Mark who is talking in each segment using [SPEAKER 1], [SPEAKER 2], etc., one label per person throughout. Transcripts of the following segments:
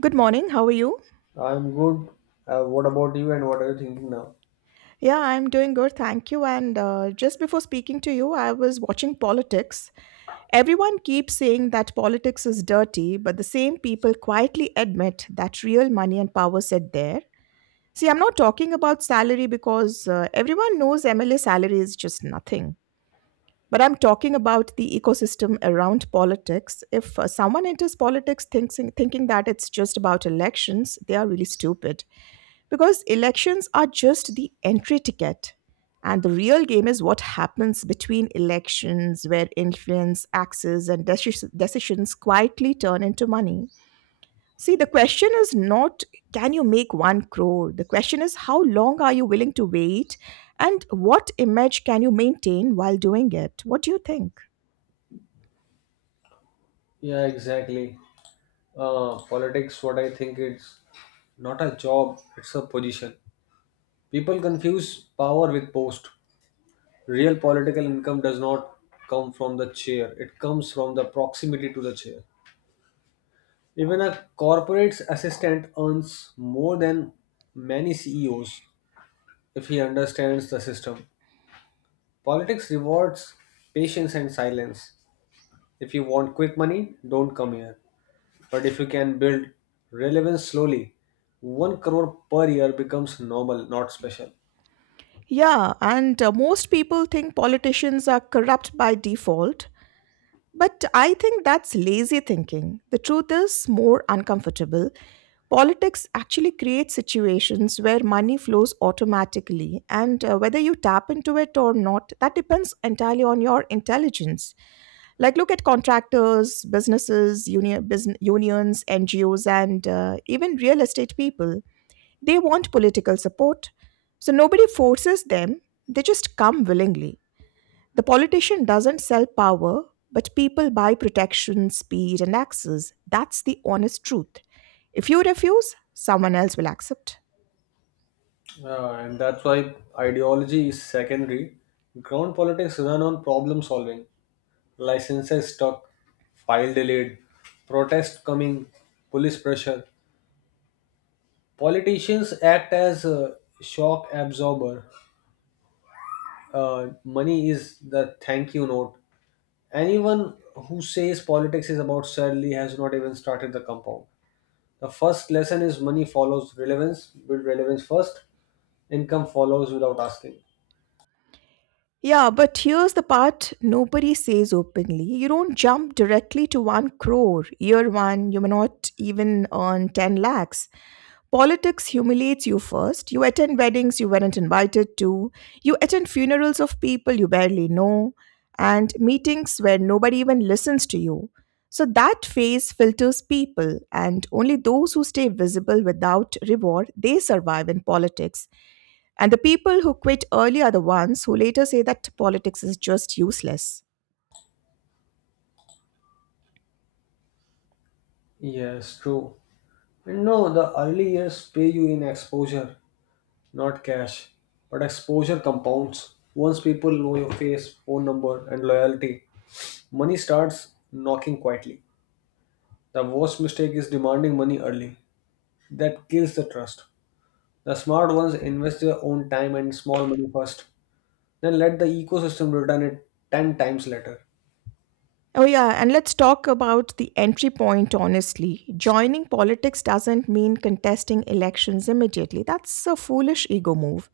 [SPEAKER 1] Good morning. How are you?
[SPEAKER 2] I'm good. What about you, and what are you thinking now?
[SPEAKER 1] Yeah, I'm doing good. Thank you. And Just before speaking to you, I was watching politics. Everyone keeps saying that politics is dirty, but the same people quietly admit that real money and power sit there. See, I'm not talking about salary because everyone knows MLA salary is just nothing. But I'm talking about the ecosystem around politics. If someone enters thinking that it's just about elections, they are really stupid. Because elections are just the entry ticket. And the real game is what happens between elections, where influence, access, and decisions quietly turn into money. See, the question is not, can you make one crore? The question is, how long are you willing to wait and what image can you maintain while doing it? What do you think?
[SPEAKER 2] Yeah, exactly. Politics, what I think, it's not a job, it's a position. People confuse power with post. Real political income does not come from the chair, it comes from the proximity to the chair. Even a corporate's assistant earns more than many CEOs if he understands the system. Politics rewards patience and silence. If you want quick money, don't come here. But if you can build relevance slowly, 1 crore per year becomes normal, not special.
[SPEAKER 1] Yeah, and Most people think politicians are corrupt by default, but I think that's lazy thinking. The truth is more uncomfortable. Politics actually creates situations where money flows automatically, and whether you tap into it or not, that depends entirely on your intelligence. Like, look at contractors, businesses, unions, NGOs, and even real estate people. They want political support. So nobody forces them, they just come willingly. The politician doesn't sell power, but people buy protection, speed, and access. That's the honest truth. If you refuse, someone else will accept.
[SPEAKER 2] And that's why ideology is secondary. Ground politics run on problem solving, licenses stuck, file delayed, protest coming, police pressure. Politicians act as a shock absorber. Money is the thank you note. Anyone who says politics is about sadly has not even started the compound. The first lesson is money follows relevance. Build relevance first, income follows without asking.
[SPEAKER 1] Yeah, but here's the part nobody says openly. You don't jump directly to 1 crore. Year 1, you may not even earn 10 lakhs. Politics humiliates you first. You attend weddings you weren't invited to. You attend funerals of people you barely know, and meetings where nobody even listens to you. So that phase filters people, and only those who stay visible without reward they survive in politics. And the people who quit early are the ones who later say that politics is just useless.
[SPEAKER 2] Yes, true. And no, the early years pay you in exposure, not cash. But exposure compounds. Once people know your face, phone number, and loyalty, money starts knocking quietly. The worst mistake is demanding money early. That kills the trust. The smart ones invest their own time and small money first, then let the ecosystem return it 10 times later.
[SPEAKER 1] Oh, yeah, and let's talk about the entry point honestly. Joining politics doesn't mean contesting elections immediately. That's a foolish ego move.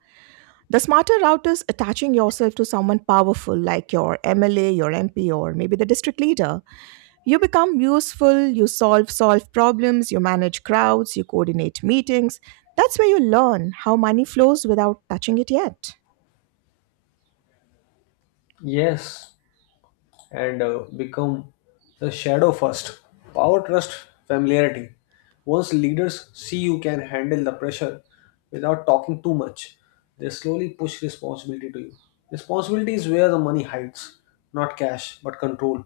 [SPEAKER 1] The smarter route is attaching yourself to someone powerful like your MLA, your MP, or maybe the district leader. You become useful, you solve problems, you manage crowds, you coordinate meetings. That's where you learn how money flows without touching it yet.
[SPEAKER 2] Yes, and become the shadow first. Power trust familiarity. Once leaders see you can handle the pressure without talking too much, they slowly push responsibility to you. Responsibility is where the money hides, not cash, but control.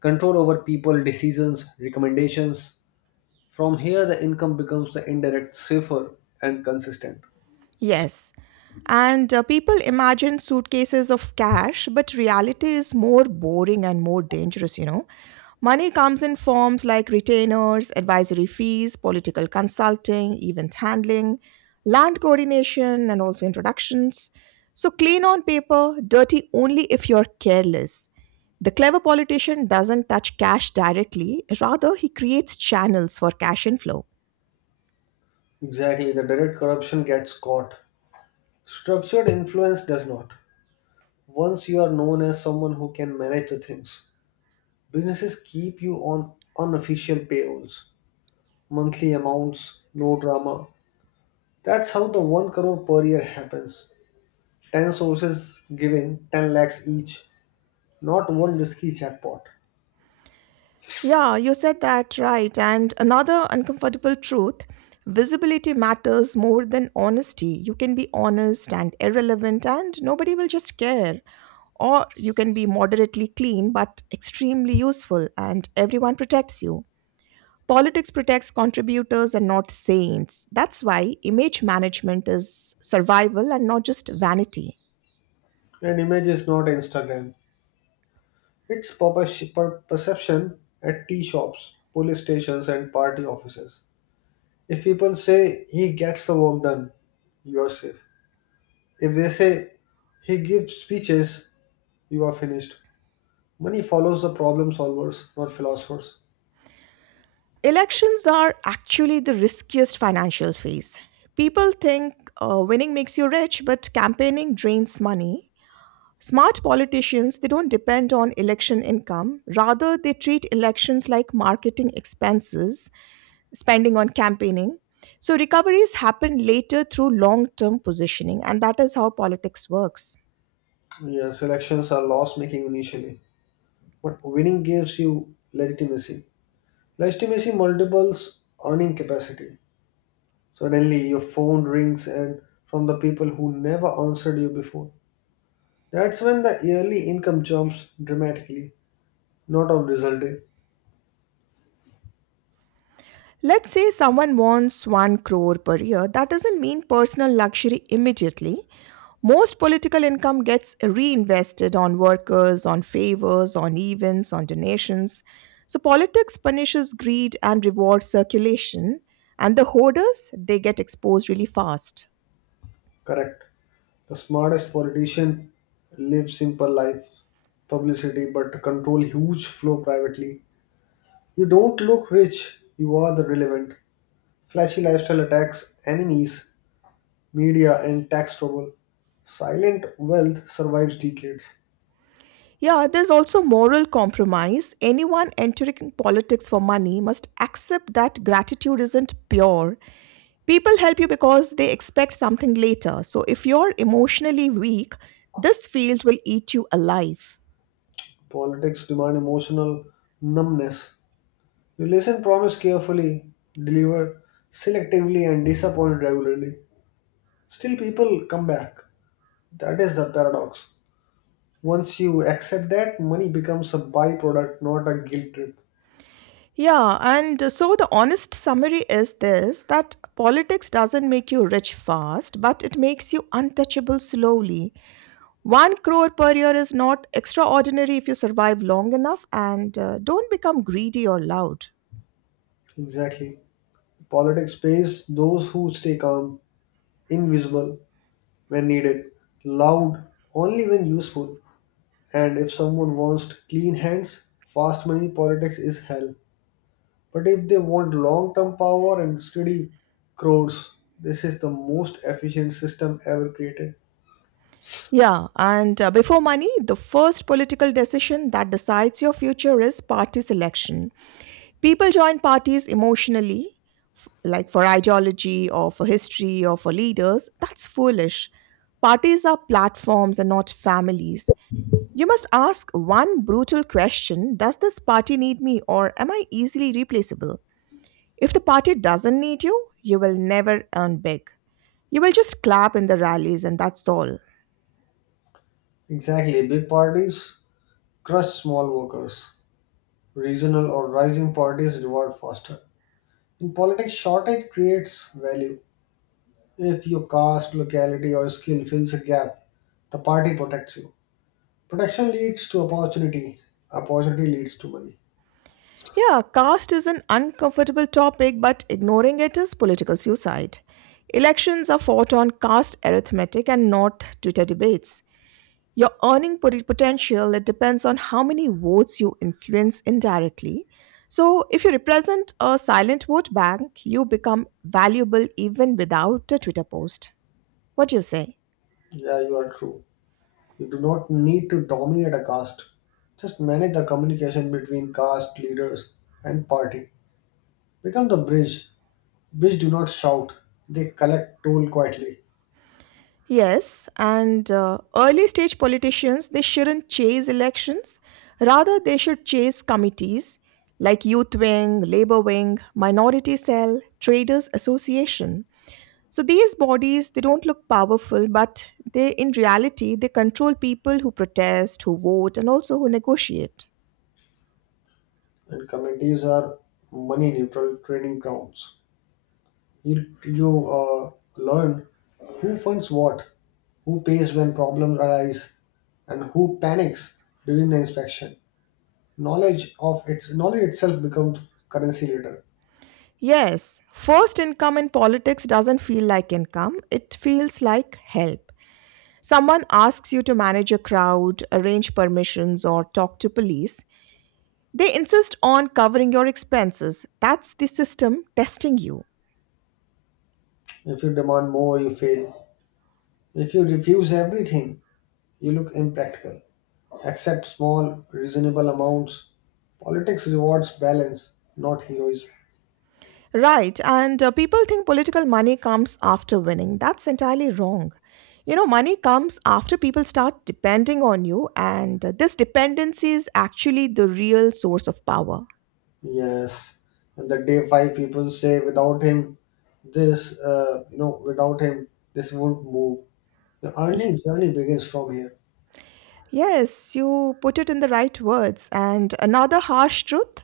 [SPEAKER 2] Control over people, decisions, recommendations. From here, the income becomes the indirect, safer, and consistent.
[SPEAKER 1] Yes. And people imagine suitcases of cash, but reality is more boring and more dangerous, you know. Money comes in forms like retainers, advisory fees, political consulting, event handling, land coordination, and also introductions. So, clean on paper, dirty only if you're careless. The clever politician doesn't touch cash directly, rather, he creates channels for cash inflow.
[SPEAKER 2] Exactly, the direct corruption gets caught. Structured influence does not. Once you are known as someone who can manage the things, businesses keep you on unofficial payrolls, monthly amounts, no drama. That's how the 1 crore per year happens. 10 sources giving 10 lakhs each, not one risky jackpot.
[SPEAKER 1] Yeah, you said that right. And another uncomfortable truth, visibility matters more than honesty. You can be honest and irrelevant, and nobody will just care. Or you can be moderately clean but extremely useful, and everyone protects you. Politics protects contributors and not saints. That's why image management is survival and not just vanity.
[SPEAKER 2] An image is not Instagram. It's perception at tea shops, police stations, and party offices. If people say he gets the work done, you are safe. If they say he gives speeches, you are finished. Money follows the problem solvers, not philosophers.
[SPEAKER 1] Elections are actually the riskiest financial phase. People think winning makes you rich, but campaigning drains money. Smart politicians, they don't depend on election income. Rather, they treat elections like marketing expenses, spending on campaigning. So recoveries happen later through long-term positioning, and that is how politics works.
[SPEAKER 2] Yes, elections are loss making initially, but winning gives you legitimacy. Legitimacy multiples earning capacity. Suddenly, your phone rings and from the people who never answered you before. That's when the yearly income jumps dramatically, not on result day.
[SPEAKER 1] Let's say someone wants 1 crore per year, that doesn't mean personal luxury immediately. Most political income gets reinvested on workers, on favors, on events, on donations. So politics punishes greed and rewards circulation, and the hoarders, they get exposed really fast.
[SPEAKER 2] Correct. The smartest politician live simple life, publicity, but control huge flow privately. You don't look rich, you are the relevant. Flashy lifestyle attacks enemies, media, and tax trouble. Silent wealth survives decades.
[SPEAKER 1] Yeah, there's also moral compromise. Anyone entering politics for money must accept that gratitude isn't pure. People help you because they expect something later. So if you're emotionally weak, this field will eat you alive.
[SPEAKER 2] Politics demand emotional numbness. You listen, promise carefully, deliver selectively, and disappoint regularly. Still, people come back. That is the paradox. Once you accept that, money becomes a byproduct, not a guilt trip.
[SPEAKER 1] Yeah, and So the honest summary is this, that politics doesn't make you rich fast, but it makes you untouchable slowly. One crore per year is not extraordinary if you survive long enough and don't become greedy or loud.
[SPEAKER 2] Exactly. Politics pays those who stay calm, invisible, when needed, loud only when useful, and if someone wants clean hands, fast money politics is hell. But if they want long term power and steady crores, this is the most efficient system ever created.
[SPEAKER 1] Yeah, and Before money, the first political decision that decides your future is party selection. People join parties emotionally, like for ideology or for history or for leaders. That's foolish. Parties are platforms and not families. You must ask one brutal question, does this party need me or am I easily replaceable? If the party doesn't need you, you will never earn big. You will just clap in the rallies and that's all.
[SPEAKER 2] Exactly, big parties crush small workers. Regional or rising parties reward faster. In politics, shortage creates value. If your caste, locality, or skill fills a gap, the party protects you. Protection leads to opportunity. Opportunity leads to money.
[SPEAKER 1] Yeah, caste is an uncomfortable topic, but ignoring it is political suicide. Elections are fought on caste arithmetic and not Twitter debates. Your earning potential it depends on how many votes you influence indirectly. So, if you represent a silent vote bank, you become valuable even without a Twitter post. What do you say?
[SPEAKER 2] Yeah, you are true. You do not need to dominate a caste. Just manage the communication between caste leaders and party. Become the bridge. Bridge do not shout. They collect toll quietly.
[SPEAKER 1] Yes, and early stage politicians they shouldn't chase elections. Rather, they should chase committees like youth wing, labor wing, minority cell, traders association. So these bodies they don't look powerful, but they in reality they control people who protest, who vote, and also who negotiate.
[SPEAKER 2] And committees are money neutral training grounds. You uh, learn who funds what, who pays when problems arise, and who panics during the inspection. Knowledge of its knowledge itself becomes currency later.
[SPEAKER 1] Yes, first income in politics doesn't feel like income, it feels like help. Someone asks you to manage a crowd, arrange permissions, or talk to police. They insist on covering your expenses. That's the system testing you.
[SPEAKER 2] If you demand more you fail, if you refuse everything you look impractical. Accept small reasonable amounts. Politics rewards balance, not heroism.
[SPEAKER 1] Right, and people think political money comes after winning. That's entirely wrong. You know, money comes after people start depending on you, and this dependency is actually the real source of power.
[SPEAKER 2] Yes, and the day 5 people say without him, this, without him this won't move, the earning journey begins from here.
[SPEAKER 1] Yes, you put it in the right words. And another harsh truth,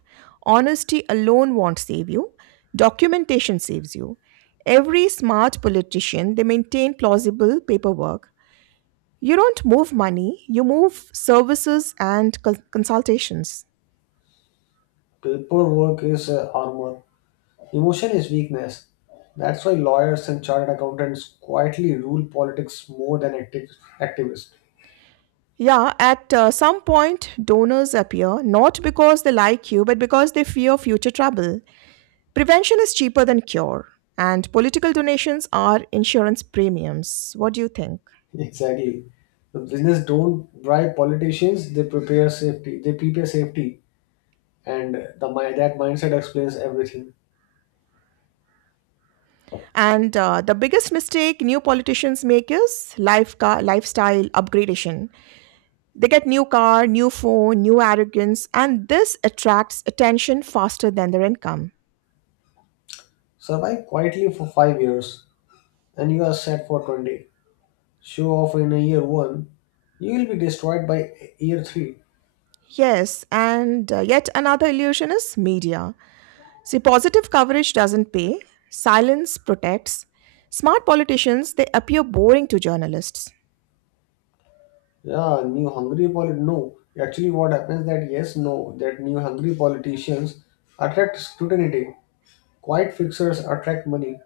[SPEAKER 1] honesty alone won't save you, documentation saves you. Every smart politician, they maintain plausible paperwork. You don't move money, you move services and consultations.
[SPEAKER 2] Paperwork is armor. Emotion is weakness. That's why lawyers and chartered accountants quietly rule politics more than activists.
[SPEAKER 1] Yeah, at some point, donors appear not because they like you, but because they fear future trouble. Prevention is cheaper than cure, and political donations are insurance premiums. What do you think?
[SPEAKER 2] Exactly. The business don't bribe politicians, they prepare safety. They prepare safety. And that mindset explains everything.
[SPEAKER 1] And the biggest mistake new politicians make is lifestyle upgradation. They get new car, new phone, new arrogance, and this attracts attention faster than their income.
[SPEAKER 2] Survive quietly for 5 years and you are set for 20. Show off in a year 1, you will be destroyed by year 3.
[SPEAKER 1] Yes, and yet another illusion is media. See, positive coverage doesn't pay, silence protects. Smart politicians, they appear boring to journalists.
[SPEAKER 2] Yeah, new hungry polit. No, actually, what happens that yes, no, that new hungry politicians attract scrutiny. Quiet fixers attract money,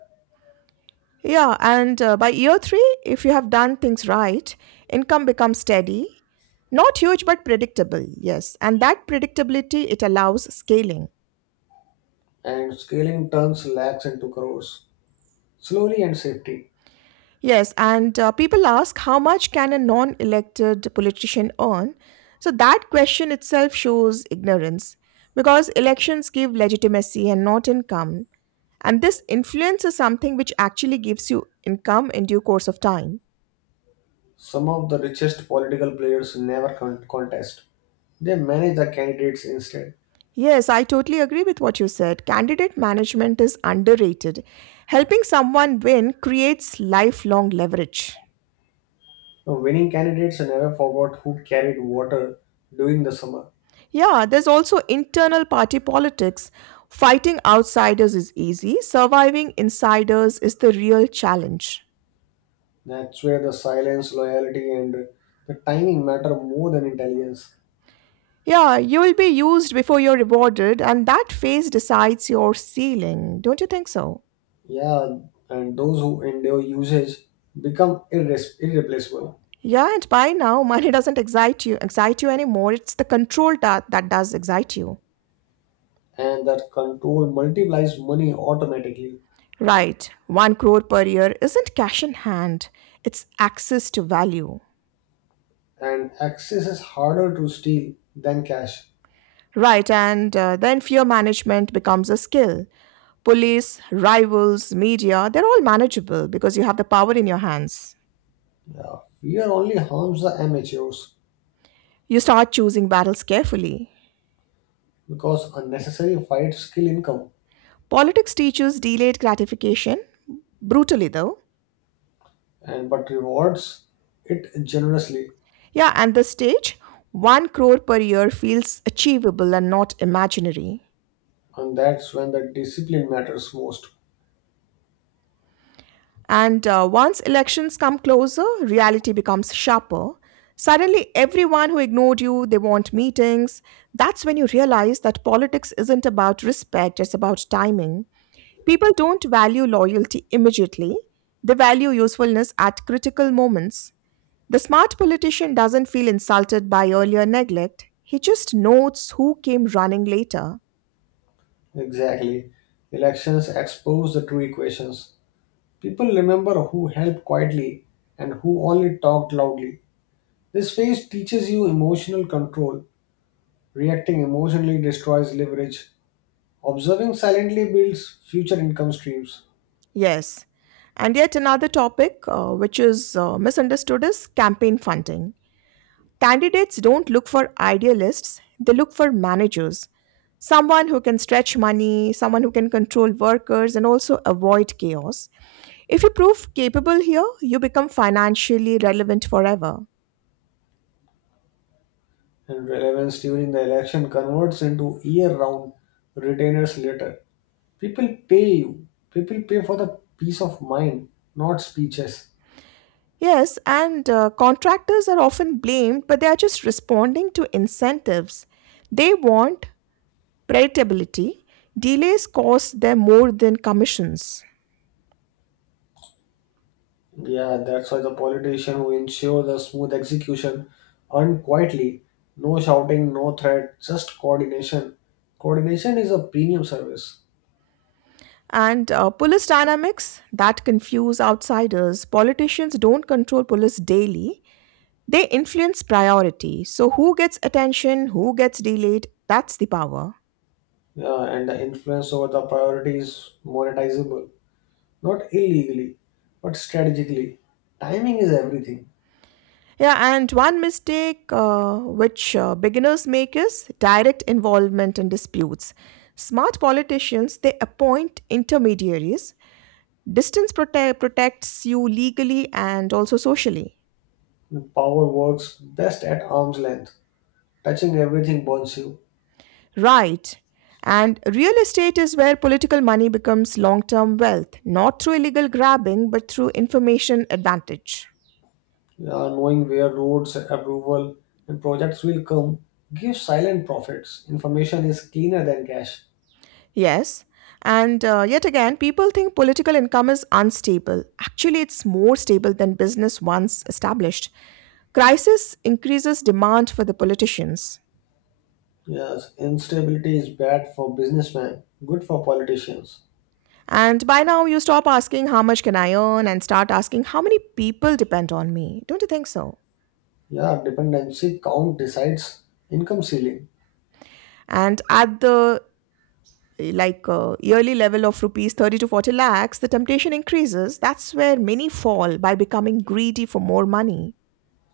[SPEAKER 1] Yeah, and by year three, if you have done things right, income becomes steady, not huge but predictable. Yes, and that predictability it allows scaling.
[SPEAKER 2] and scaling turns lakhs into crores. Slowly and safety.
[SPEAKER 1] Yes, and people ask, how much can a non-elected politician earn? So that question itself shows ignorance because elections give legitimacy and not income, and this influence is something which actually gives you income in due course of time.
[SPEAKER 2] Some of the richest political players never contest. They manage the candidates instead.
[SPEAKER 1] Yes, I totally agree with what you said. Candidate management is underrated. Helping someone win creates lifelong leverage.
[SPEAKER 2] The winning candidates never forgot who carried water during the summer.
[SPEAKER 1] Yeah, there's also internal party politics. Fighting outsiders is easy, surviving insiders is the real challenge.
[SPEAKER 2] That's where the silence, loyalty, and the timing matter more than intelligence.
[SPEAKER 1] Yeah, you will be used before you're rewarded, and that phase decides your ceiling. Don't you think so?
[SPEAKER 2] Yeah, and those who endure usage become irreplaceable,
[SPEAKER 1] Yeah, and by now, money doesn't excite you anymore. It's the control that does excite you.
[SPEAKER 2] and that control multiplies money automatically,
[SPEAKER 1] Right, 1 crore per year isn't cash in hand, it's access to value.
[SPEAKER 2] and access is harder to steal than cash.
[SPEAKER 1] Right, and then fear management becomes a skill. Police, rivals, media, they're all manageable because you have the power in your hands.
[SPEAKER 2] Yeah, fear only harms the amateurs
[SPEAKER 1] You start choosing battles carefully.
[SPEAKER 2] because unnecessary fights kill income,
[SPEAKER 1] Politics teaches delayed gratification, brutally though.
[SPEAKER 2] and but rewards it generously,
[SPEAKER 1] Yeah, and the stage, 1 crore per year feels achievable and not imaginary.
[SPEAKER 2] and that's when the discipline matters most.
[SPEAKER 1] And once elections come closer, reality becomes sharper. Suddenly, everyone who ignored you, they want meetings. That's when you realize that politics isn't about respect, it's about timing. People don't value loyalty immediately, they value usefulness at critical moments. The smart politician doesn't feel insulted by earlier neglect, he just notes who came running later.
[SPEAKER 2] Exactly, elections expose the true equations. People remember who helped quietly and who only talked loudly. This phase teaches you emotional control. Reacting emotionally destroys leverage. Observing silently builds future income streams,
[SPEAKER 1] Yes. And yet, another topic which is misunderstood is campaign funding. Candidates don't look for idealists, they look for managers. Someone who can stretch money, someone who can control workers and also avoid chaos. If you prove capable here, you become financially relevant forever.
[SPEAKER 2] and relevance during the election converts into year round retainers later. People pay you. People pay for the peace of mind, not speeches.
[SPEAKER 1] Yes, and contractors are often blamed, but they are just responding to incentives. They want predictability. Delays cost them more than commissions.
[SPEAKER 2] Yeah, that's why the politician who ensure the smooth execution earn quietly, no shouting, no threat, just coordination. Coordination is a premium service,
[SPEAKER 1] And police dynamics that confuse outsiders. Politicians don't control police daily, they influence priority. So, who gets attention, who gets delayed, that's the power.
[SPEAKER 2] yeah, and the influence over the priority is monetizable, not illegally, but strategically. Timing is everything.
[SPEAKER 1] Yeah, and one mistake which beginners make is direct involvement in disputes. Smart politicians they appoint intermediaries. Protects you legally and also socially.
[SPEAKER 2] Power works best at arm's length. Touching everything burns you.
[SPEAKER 1] Right. And real estate is where political money becomes long term wealth, not through illegal grabbing, but through information advantage.
[SPEAKER 2] Yeah, knowing where roads, approval, and projects will come gives silent profits. Information is cleaner than cash.
[SPEAKER 1] Yes. And yet again, people think political income is unstable. Actually, it's more stable than business once established. Crisis increases demand for the politicians.
[SPEAKER 2] Yes, instability is bad for businessmen, good for politicians.
[SPEAKER 1] And by now, you stop asking, how much can I earn? And start asking, how many people depend on me? Don't you think so?
[SPEAKER 2] Yeah, dependency count decides income ceiling.
[SPEAKER 1] And at the yearly level of rupees 30 to 40 lakhs, the temptation increases. That's where many fall by becoming greedy for more money.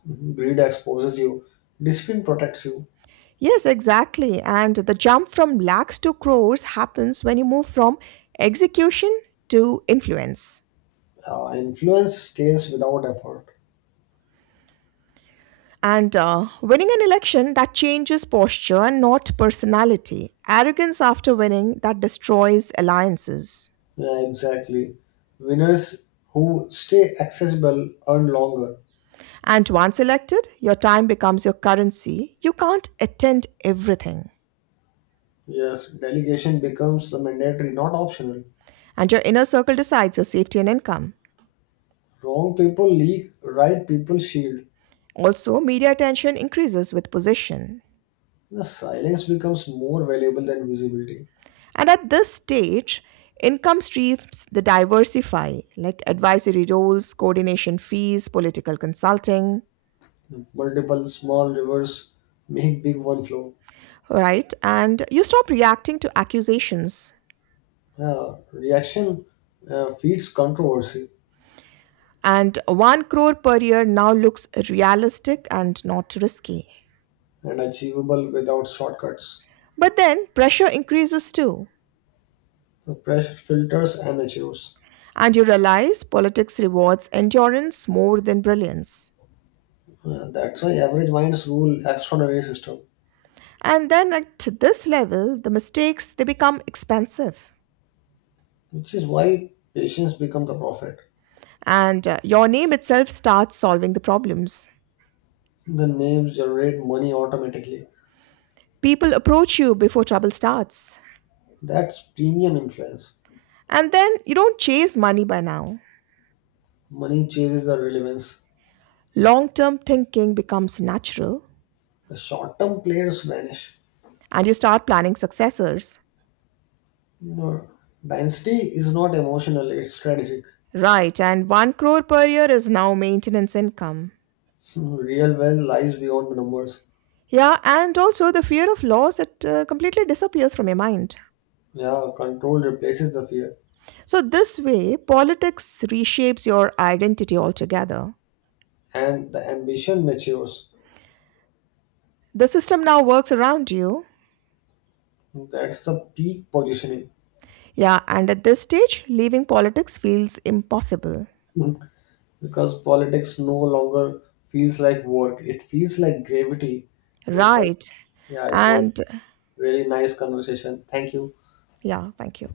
[SPEAKER 2] Mhm. Greed exposes you, discipline protects you.
[SPEAKER 1] Yes, exactly. And the jump from lakhs to crores happens when you move from execution to influence.
[SPEAKER 2] Influence scales without effort.
[SPEAKER 1] And winning an election that changes posture and not personality. Arrogance after winning that destroys alliances.
[SPEAKER 2] Yeah, exactly. Winners who stay accessible earn longer.
[SPEAKER 1] And once elected, your time becomes your currency. You can't attend everything.
[SPEAKER 2] Yes, delegation becomes the mandatory, not optional.
[SPEAKER 1] And your inner circle decides your safety and income.
[SPEAKER 2] Wrong people leak, right people shield.
[SPEAKER 1] Also, media attention increases with position.
[SPEAKER 2] The silence becomes more valuable than visibility.
[SPEAKER 1] And at this stage, income streams they diversify, like advisory roles, coordination fees, political consulting,
[SPEAKER 2] Multiple small rivers make big one flow.
[SPEAKER 1] right? And you stop reacting to accusations.
[SPEAKER 2] Reaction feeds controversy
[SPEAKER 1] And one crore per year now looks realistic and not risky.
[SPEAKER 2] and achievable without shortcuts.
[SPEAKER 1] But then pressure increases too,
[SPEAKER 2] Pressure filters amateurs.
[SPEAKER 1] and you realize politics rewards endurance more than brilliance.
[SPEAKER 2] That's why average minds rule extraordinary system,
[SPEAKER 1] And then at this level, the mistakes they become expensive,
[SPEAKER 2] which is why patients become the prophet.
[SPEAKER 1] and your name itself starts solving the problems.
[SPEAKER 2] The names generate money automatically.
[SPEAKER 1] People approach you before trouble starts,
[SPEAKER 2] That's premium influence.
[SPEAKER 1] and then you don't chase money by now.
[SPEAKER 2] Money chases the relevance.
[SPEAKER 1] Long term thinking becomes natural,
[SPEAKER 2] The short-term players vanish.
[SPEAKER 1] and you start planning successors.
[SPEAKER 2] You know, dynasty is not emotional; it's strategic.
[SPEAKER 1] Right, and 1 crore per year is now maintenance income.
[SPEAKER 2] Real wealth lies beyond the numbers.
[SPEAKER 1] Yeah, and also the fear of loss it completely disappears from your mind.
[SPEAKER 2] Yeah, control replaces the fear
[SPEAKER 1] So this way, politics reshapes your identity altogether.
[SPEAKER 2] and the ambition matures.
[SPEAKER 1] The system now works around you.
[SPEAKER 2] That's the peak positioning.
[SPEAKER 1] Yeah, and at this stage, leaving politics feels impossible.
[SPEAKER 2] Mm. Because politics no longer feels like work, it feels like gravity. And it was,
[SPEAKER 1] Right.
[SPEAKER 2] yeah, it was
[SPEAKER 1] And
[SPEAKER 2] really nice conversation. Thank you.
[SPEAKER 1] yeah, thank you.